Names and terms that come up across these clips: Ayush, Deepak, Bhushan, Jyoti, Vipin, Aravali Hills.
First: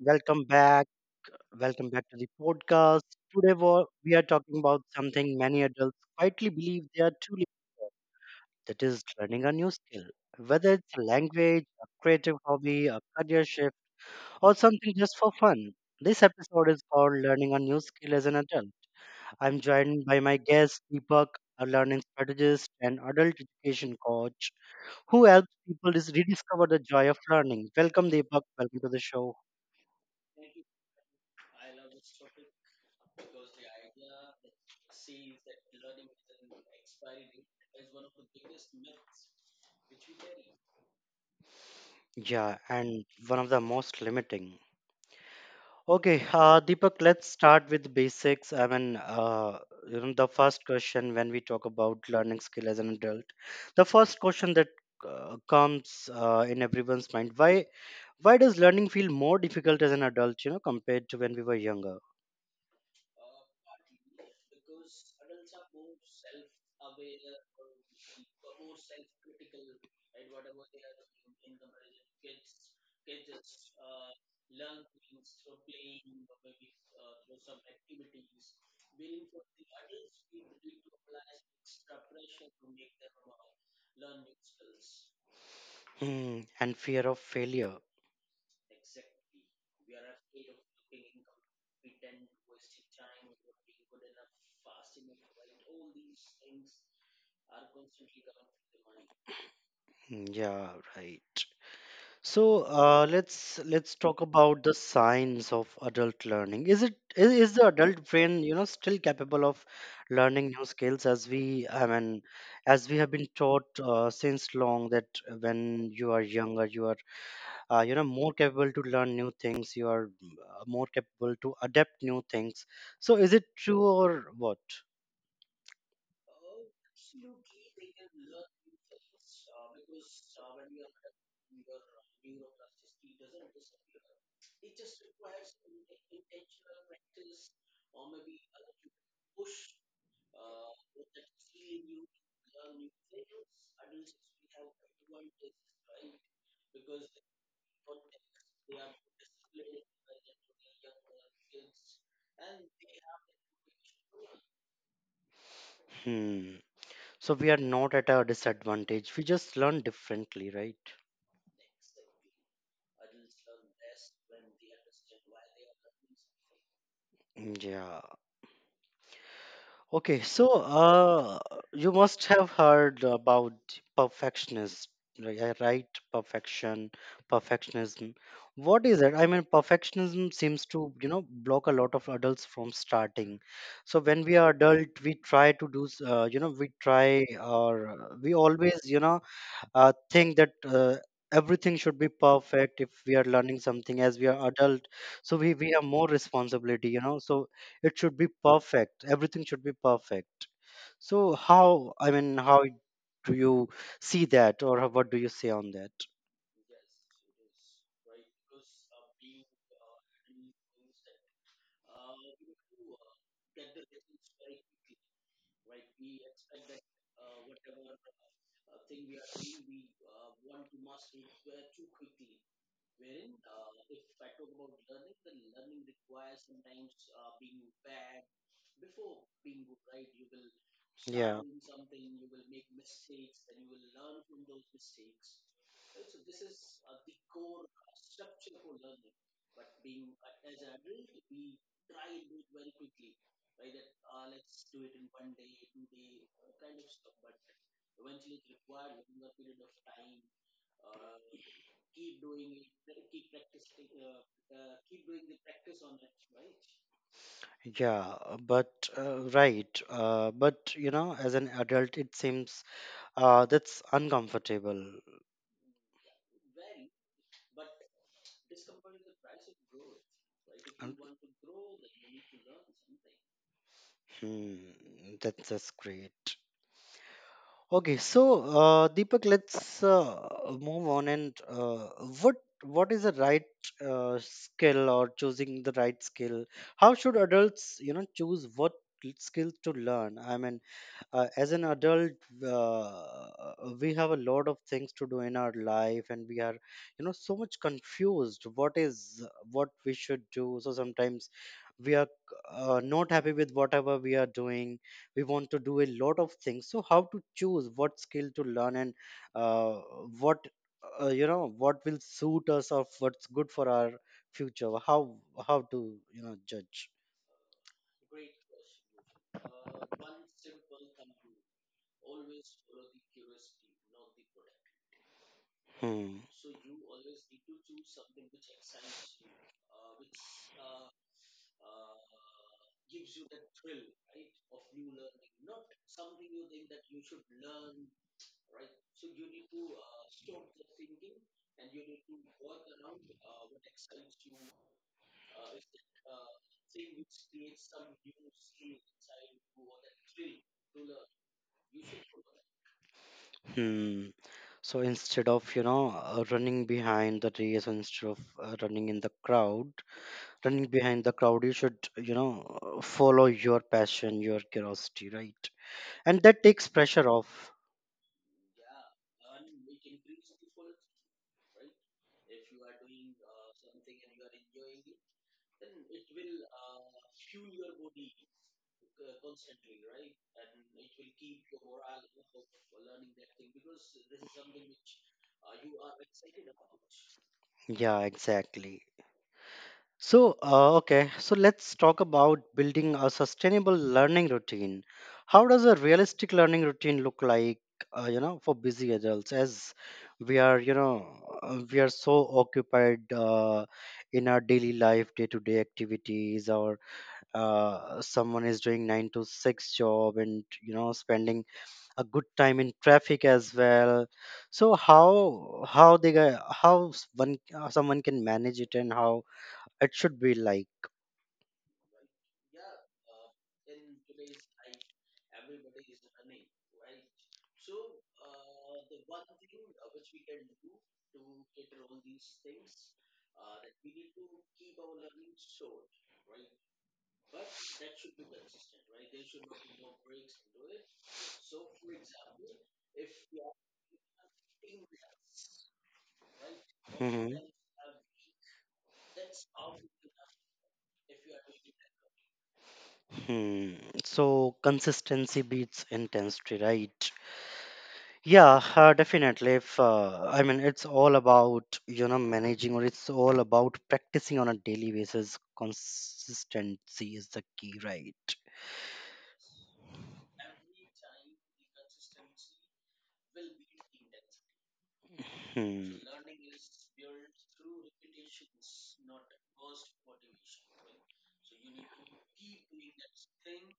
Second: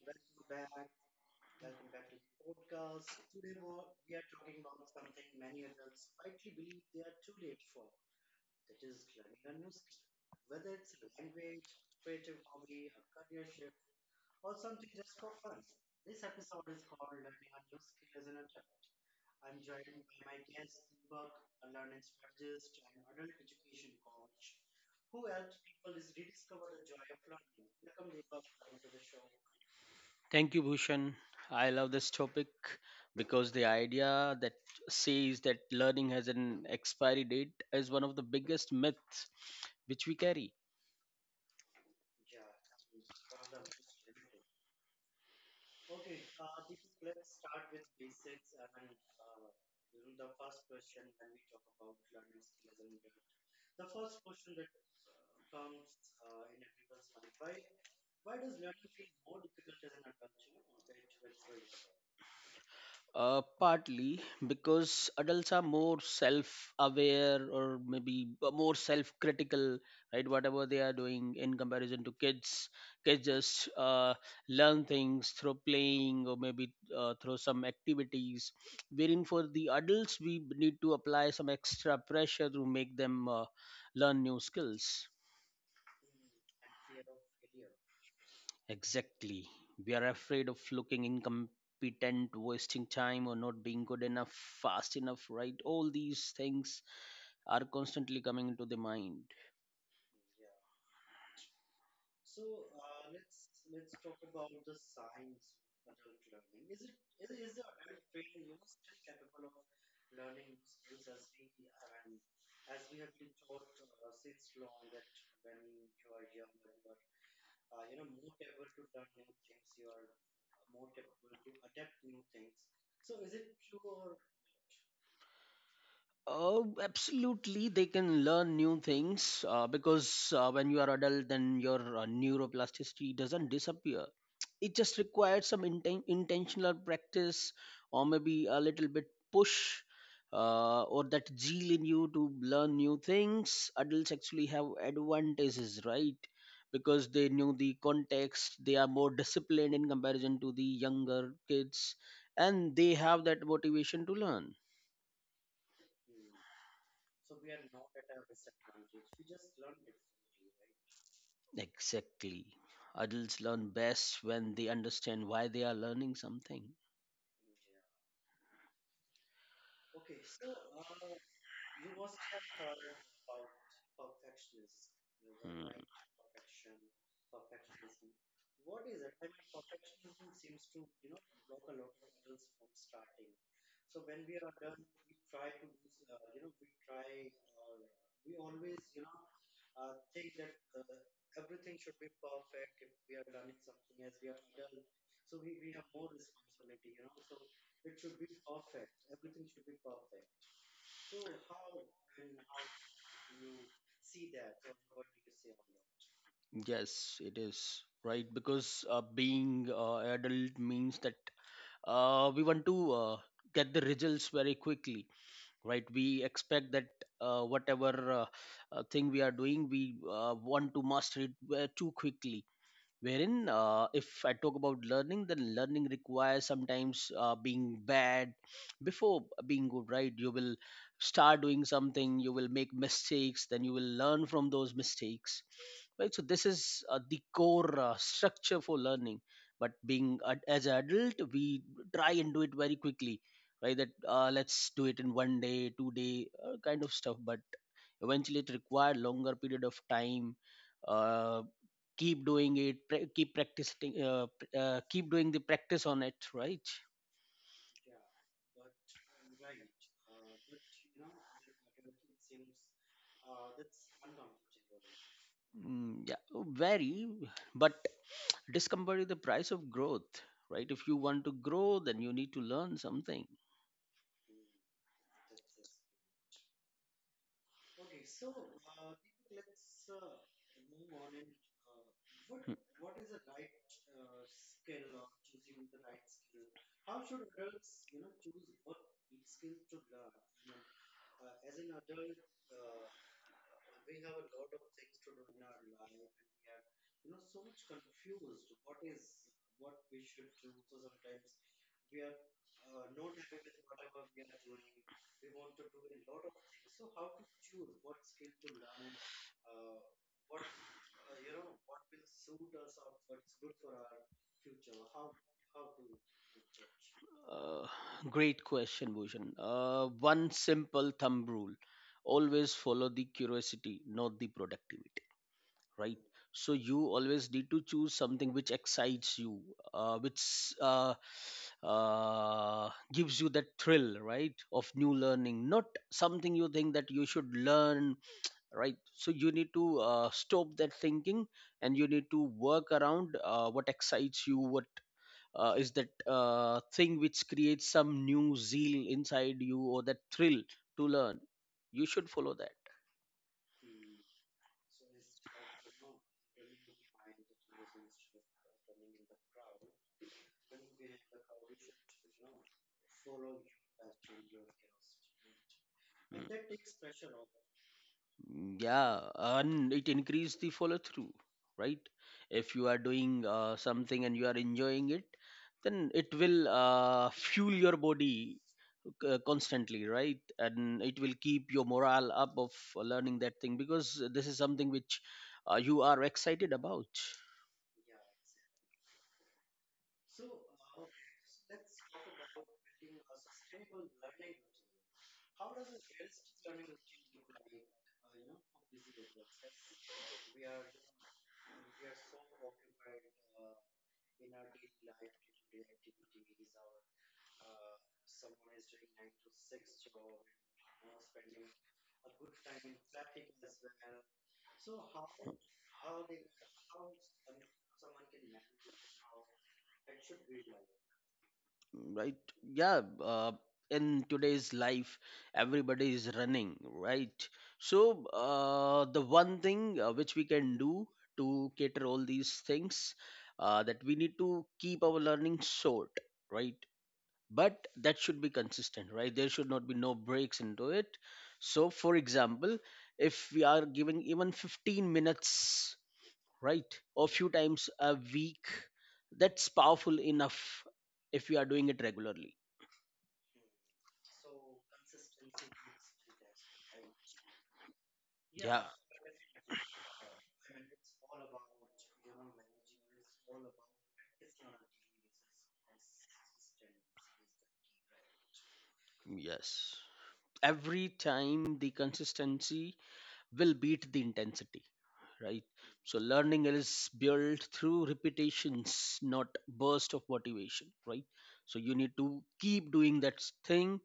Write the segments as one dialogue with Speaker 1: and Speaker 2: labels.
Speaker 1: welcome back. Welcome back to the podcast. Today we are talking about something many adults quietly believe they are too late. That is learning a new skill. Whether it's a language, a creative hobby, a career shift, or something just for fun. This episode is called Learning a New Skill as an Adult. I'm joined by my guest Deepak, a learning strategist and adult education coach who helps people rediscover the joy of learning. Welcome Deepak, welcome to the show.
Speaker 2: Thank you, Bhushan. I love this topic because the idea that says that learning has an expiry date is one of the biggest myths which we carry.
Speaker 1: Yeah, and one of the most limiting. Okay, Deepak, let's start with basics. I mean, you know, the first question when we talk about learning skill as an adult, the first question that comes in everyone's mind: why does learning feel more difficult as an adult, you know, compared to when we were younger?
Speaker 2: Partly because adults are more self-aware or maybe more self-critical, right? Whatever they are doing in comparison to kids, kids just learn things through playing or maybe through some activities. Wherein for the adults, we need to apply some extra pressure to make them learn new skills.
Speaker 1: Hmm, and fear of failure.
Speaker 2: Exactly. We are afraid of looking incompetent, wasting time, or not being good enough, fast enough, right? All these things are constantly coming into the mind.
Speaker 1: Hmm, yeah, right. So let's talk about the signs of adult learning. Is the adult brain, you know, still capable of learning new skills as we I mean, as we have been taught since long that when you are younger you are you know, more capable to learn new things, you are more capable to adapt new things. So is it true or what?
Speaker 2: Oh, absolutely. They can learn new things because when you are adult, then your neuroplasticity doesn't disappear. It just requires some intentional practice, or maybe a little bit push, or that zeal in you to learn new things. Adults actually have advantages, right? Because they knew the context, they are more disciplined in comparison to the younger kids, and they have that motivation to learn.
Speaker 1: Hmm. So we are not at a disadvantage. We just learn differently, right?
Speaker 2: Exactly. Adults learn best when they understand why they are learning something.
Speaker 1: Mm, yeah. Okay, so you must have heard about perfectionist,
Speaker 2: Hmm.
Speaker 1: right? Perfection, perfectionism. What is it? I mean, perfectionism seems to block a lot of adults from starting. So when we are adult, we try to do, we try or we always, think that everything should be perfect if we are learning something as we are adult, so we have more responsibility, you know, so it should be perfect. Everything should be perfect. So how, I mean, how do you see that, or what do you say on that?
Speaker 2: Yes, it is right because being adult means that we want to get the results very quickly, right? We expect that whatever thing we are doing, we want to master it too quickly. Wherein, if I talk about learning, then learning requires sometimes being bad before being good, right? You will start
Speaker 1: Yeah,
Speaker 2: doing something, you will make mistakes, then you will learn from those mistakes, right. So this is the core structure for learning. But as an adult, we try and do it very quickly. Right, that let's do it in one day, two day, kind of stuff. But eventually it required longer period of time. Uh, keep doing it, keep practicing, keep doing the practice on it, right.
Speaker 1: yeah, but right, but you know, as an adult it seems that's uncomfortable.
Speaker 2: Mm, yeah, very. But discomfort is the price of growth, right? If you
Speaker 1: Un-
Speaker 2: want to grow, then you need to learn something.
Speaker 1: Hmm, that's great. Okay, so Deepak, let's move on, and what is the right skill, or choosing the right skill? How should adults, you know, choose what skills to learn? I mean, as an adult, uh, we have a lot of things to do in our life, and we are, you know, so much confused. What we should do? So sometimes we are not happy with whatever we are doing. We want to do a lot of things, so how to choose what skill to learn, and uh, what, you know, what will suit us, or what's good for our future? How to, you know, judge?
Speaker 2: Uh, great question, Bhushan. One simple thumb rule: always follow the curiosity, not the productivity, right?
Speaker 1: Hmm.
Speaker 2: So you always need to choose something which excites you, which gives you that thrill, right, of new learning, not something you think that you should learn, right. So you need to stop that thinking, and you need to work around what excites you, what is that thing which creates some new zeal inside you or that thrill to learn. You should follow that.
Speaker 1: Hmm. So instead of, you know, running behind the race, or instead of running in the crowd, running behind the crowd, you should, you know, follow your passion, your curiosity, right? And that takes pressure off.
Speaker 2: Mm, yeah, and it increase the follow through, right? If you are doing something and you are enjoying it, then it will fuel your body constantly, right? And it will keep your morale up of learning that thing because this is something which you are excited about,
Speaker 1: Yeah, exactly. So, okay, so let's talk about building a sustainable learning routine. How does a realistic learning routine look like, you know, for busy adults, as we are, you know, we are so occupied in our daily life, day to day activities, or someone is doing 9-to-6 job and, you know, spending a good time in traffic as well. So how they ga- how s- one someone can manage it, and how it should be like?
Speaker 2: right. Yeah. In today's life, everybody is running, right? So the one thing which we can do to cater all these things, that we need to keep our learning short, right? But that should be consistent, right? There should not be no breaks into it. So for example, if we are giving even 15 minutes, right, or few
Speaker 1: Mhm.
Speaker 2: times a week, that's powerful enough if we are doing it regularly.
Speaker 1: Hmm. So consistency beats intensity, right? Yeah,
Speaker 2: Yeah.
Speaker 1: definitely. If I mean, it's all about managing, or it's all about practicing on a daily basis. Consistency is the key, right?
Speaker 2: Yes. Every time the consistency will beat the intensity, right?
Speaker 1: Hmm.
Speaker 2: So learning is built through repetitions, not burst of motivation, right? So you need to keep doing that thing,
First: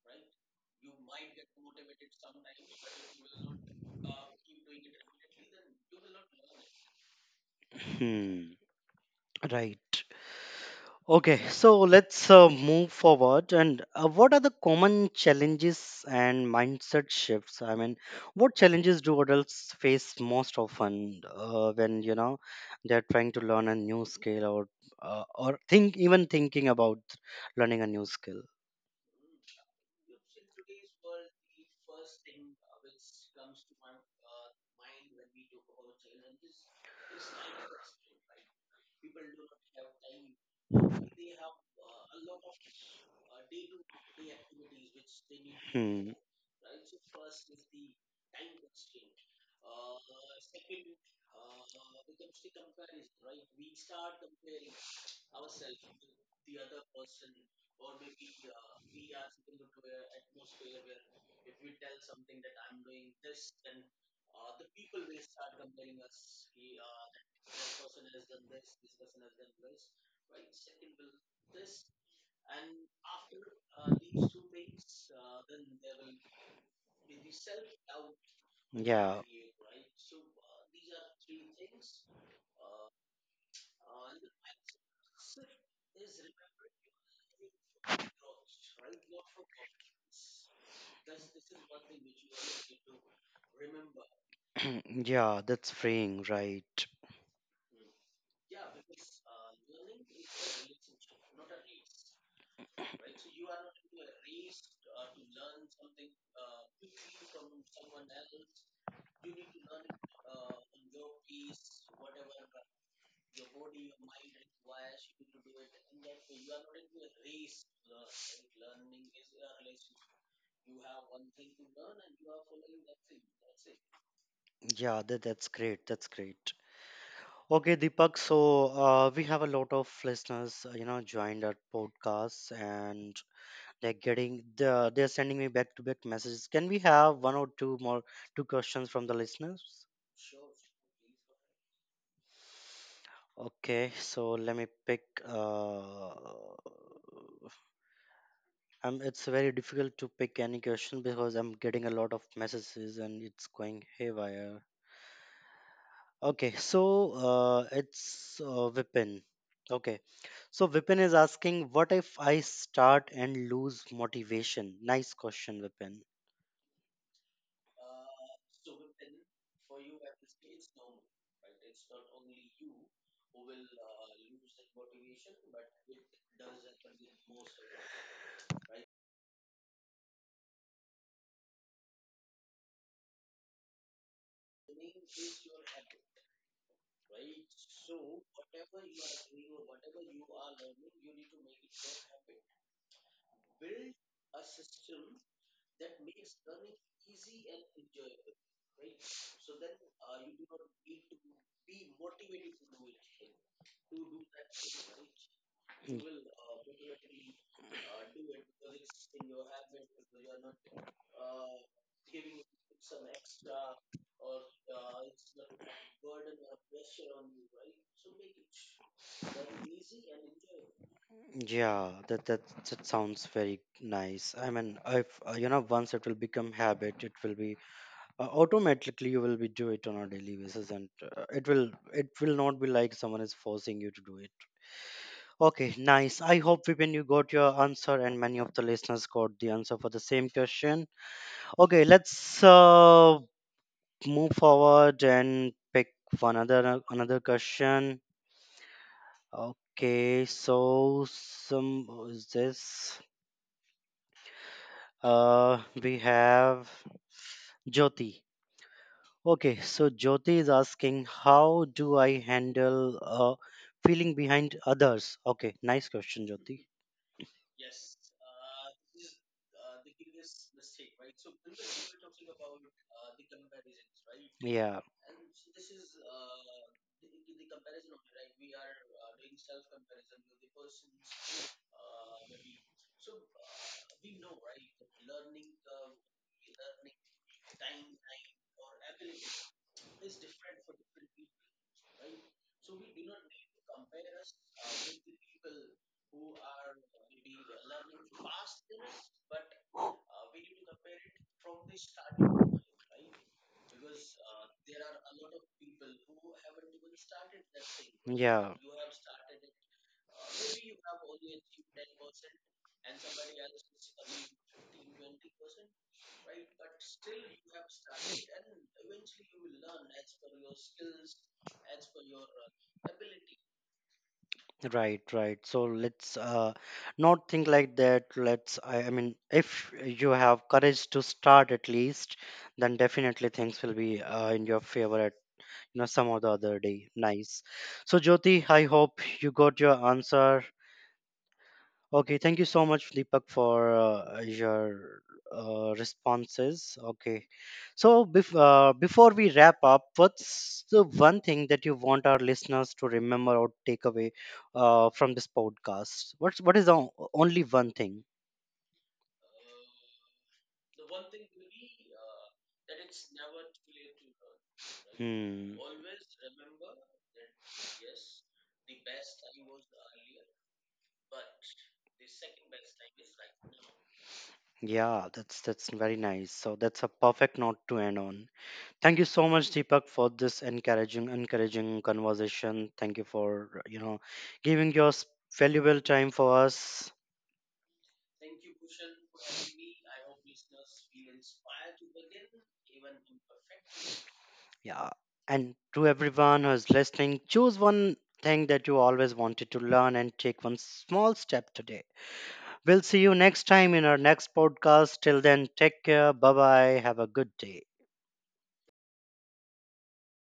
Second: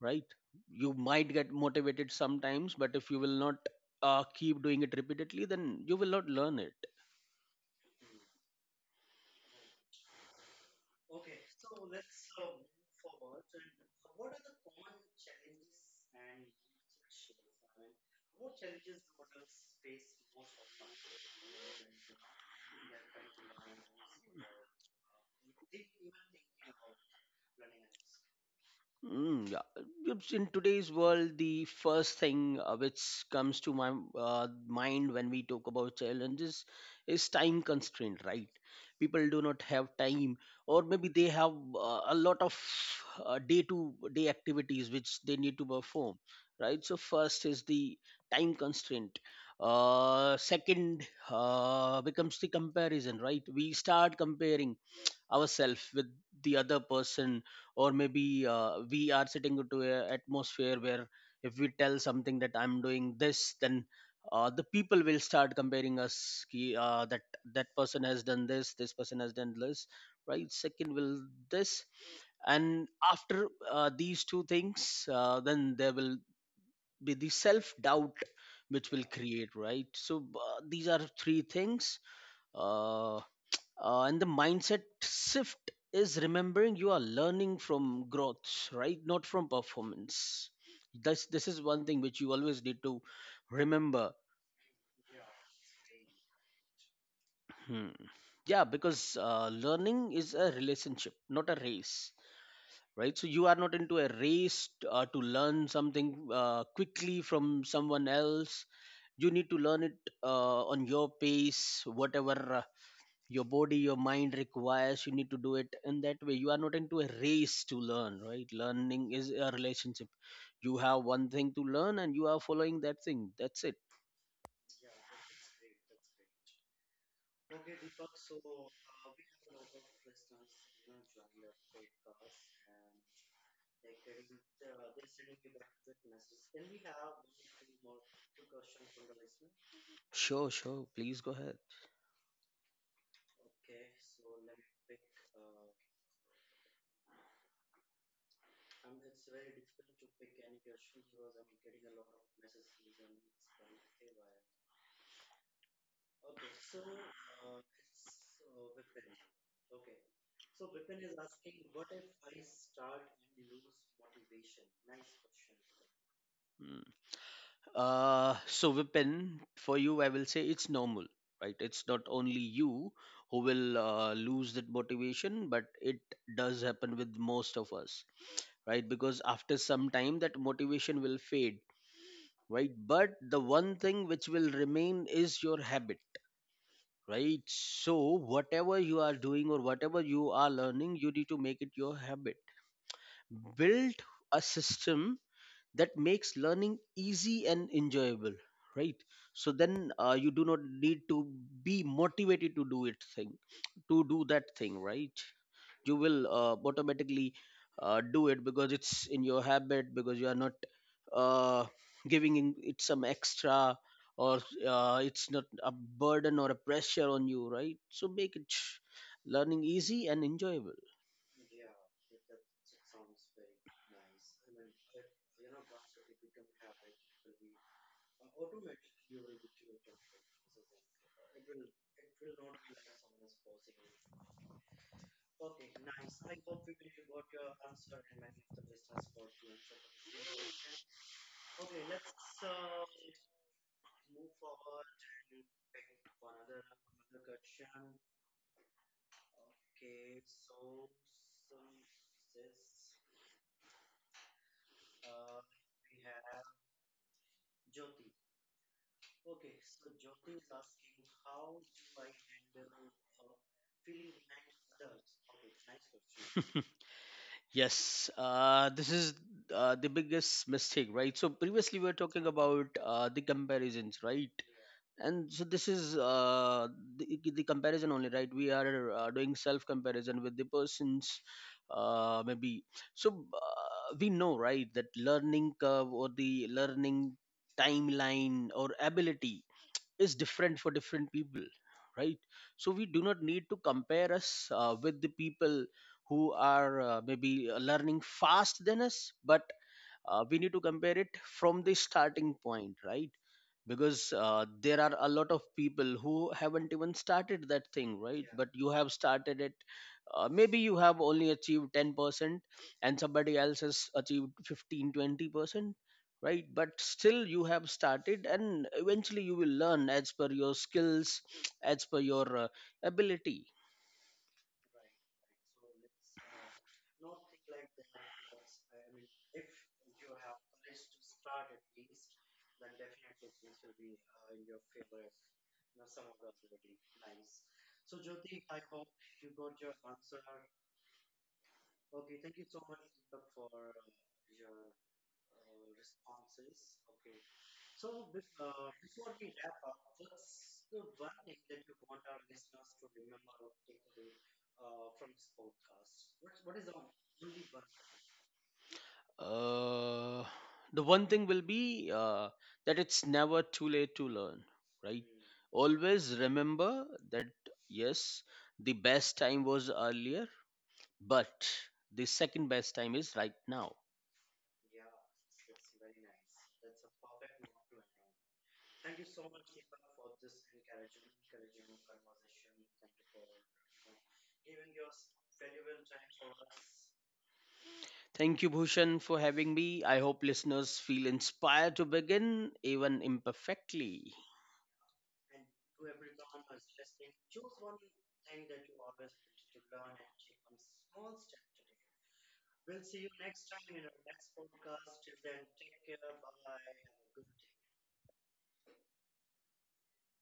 Speaker 2: right? You might get motivated sometimes, but if you will not keep doing it repeatedly, then you will not learn it.
Speaker 1: Hmm. Right. Okay, so let's move forward. And what are the common challenges and mindset shifts? I mean, what challenges do adults face most often when you know they're trying to learn a new skill, or think even thinking about learning a new skill?
Speaker 2: Mm, yeah. It's. In today's world, the first thing which comes to my mind when we talk about challenges is time constraint, right? People do not have time, or maybe they have a lot of day-to-day activities which they need to
Speaker 1: Hmm.
Speaker 2: perform, right? So first is the time constraint. Second becomes the comparison, right? We start comparing ourselves with the other person, or maybe we are sitting into a atmosphere where if we tell something that I'm doing this, then the people will start comparing us, ki, that that person has done this, this person has done this, right. Second will this. And after these two things, then there will be the self doubt which will
Speaker 1: Yeah.
Speaker 2: create, right. So these are three things. uh, uh, and the mindset shift is remembering you are learning from growth, right, not from performance. This is one thing which you always need to remember.
Speaker 1: Yeah, that's freeing, right?
Speaker 2: Hmm. Yeah, because learning is a relationship, not a race, right? So you are not into a race to learn something quickly from someone else. You need to learn it on your pace. Whatever your body, your mind requires, you need to do it in that way. You are not into a race to learn, right? Learning is a relationship. You have one thing to learn and you are following that thing, that's it.
Speaker 1: Yeah, that's great. That's great. Okay, Deepak. So we have a lot of listeners, you know, joined our podcast, and they're sending me back to back messages. Can we have one or two more two questions from the listeners?
Speaker 2: Sure, sure, please go ahead.
Speaker 1: Okay, so let me pick. It's very difficult to pick any question because I'm getting a lot of messages and it's going haywire. Okay, so it's Vipin. Okay, so Vipin is asking, what if I start and lose motivation? Nice question, Vipin.
Speaker 2: Mm. So Vipin, for you, I will say it's normal, right? It's not only you who will lose that motivation, but it does happen with most of us, right? Because after some time, that motivation will fade, right. But the one thing which will remain is your habit, right. So whatever you are doing or whatever you are learning, you need to make it your habit. Build a system that makes learning easy and enjoyable, right. So then you do not need to be motivated to do it thing to do that thing, right. You
Speaker 1: Mm,
Speaker 2: will automatically do it because it's in your habit, because you are not uh, giving in it some extra, or it's not a burden or a pressure on you, right. So make it learning easy and enjoyable.
Speaker 1: yeah, that sounds very nice. I mean, if you know, once it will become habit, it will be automatically you will be do it on a daily basis, and it will not be like someone is forcing you to do it. Okay, nice. I hope, Vipin, you got your answer, and many of the listeners got the answer for the same question. Okay, let's move forward and pick one another question. Okay, so some, who is this? We have Jyoti. Okay, so Jyoti is asking, how do I handle feeling behind others? Okay, nice question, Jyoti.
Speaker 2: Yes, this is the biggest mistake, right? So previously we were talking about the comparisons, right.
Speaker 1: Yeah,
Speaker 2: And so this is the comparison only, right? We are doing self comparison with the persons, maybe. So we know, right, that learning curve or the learning timeline or ability is different for different people, right. So we do not need to compare us with the people who are maybe learning fast than us. But we need to compare it from the starting point, right. Because there are a lot of people who haven't even started that thing, right. But
Speaker 1: yeah.
Speaker 2: you have started it. Maybe you have only achieved 10% and somebody else has achieved 15, 20%, right. But still you have started and eventually you will learn as per your skills, as per your ability.
Speaker 1: Right, right. So let's not think like that. Let's, I mean, if you have courage to start at least, then definitely things will be in your favor at, you know, some or the other day. Nice. So, Jyoti, I hope you got your answer. Okay, thank you so much, Flipak, for your responses. Okay, so before we wrap up, what's the one thing that you want our listeners to remember or take away from this podcast? What is the only one thing?
Speaker 2: Uh, the one thing will be that it's never too late to learn, right?
Speaker 1: Hmm.
Speaker 2: Always remember that yes, the best time was earlier, but the second best time is right now.
Speaker 1: Yeah, that's very nice. So that's a perfect note to end on. Thank you so much, Deepak, for this encouraging conversation. Thank you for, you know, giving your valuable time for us.
Speaker 2: Thank you, Bhushan, for having me. I hope listeners feel inspired to begin, even imperfectly.
Speaker 1: Yeah, and to everyone who is listening, choose one thing that you always wanted to learn and take one small step today. We'll see you next time in our next podcast. Till then, take care. Bye bye. Have a good day.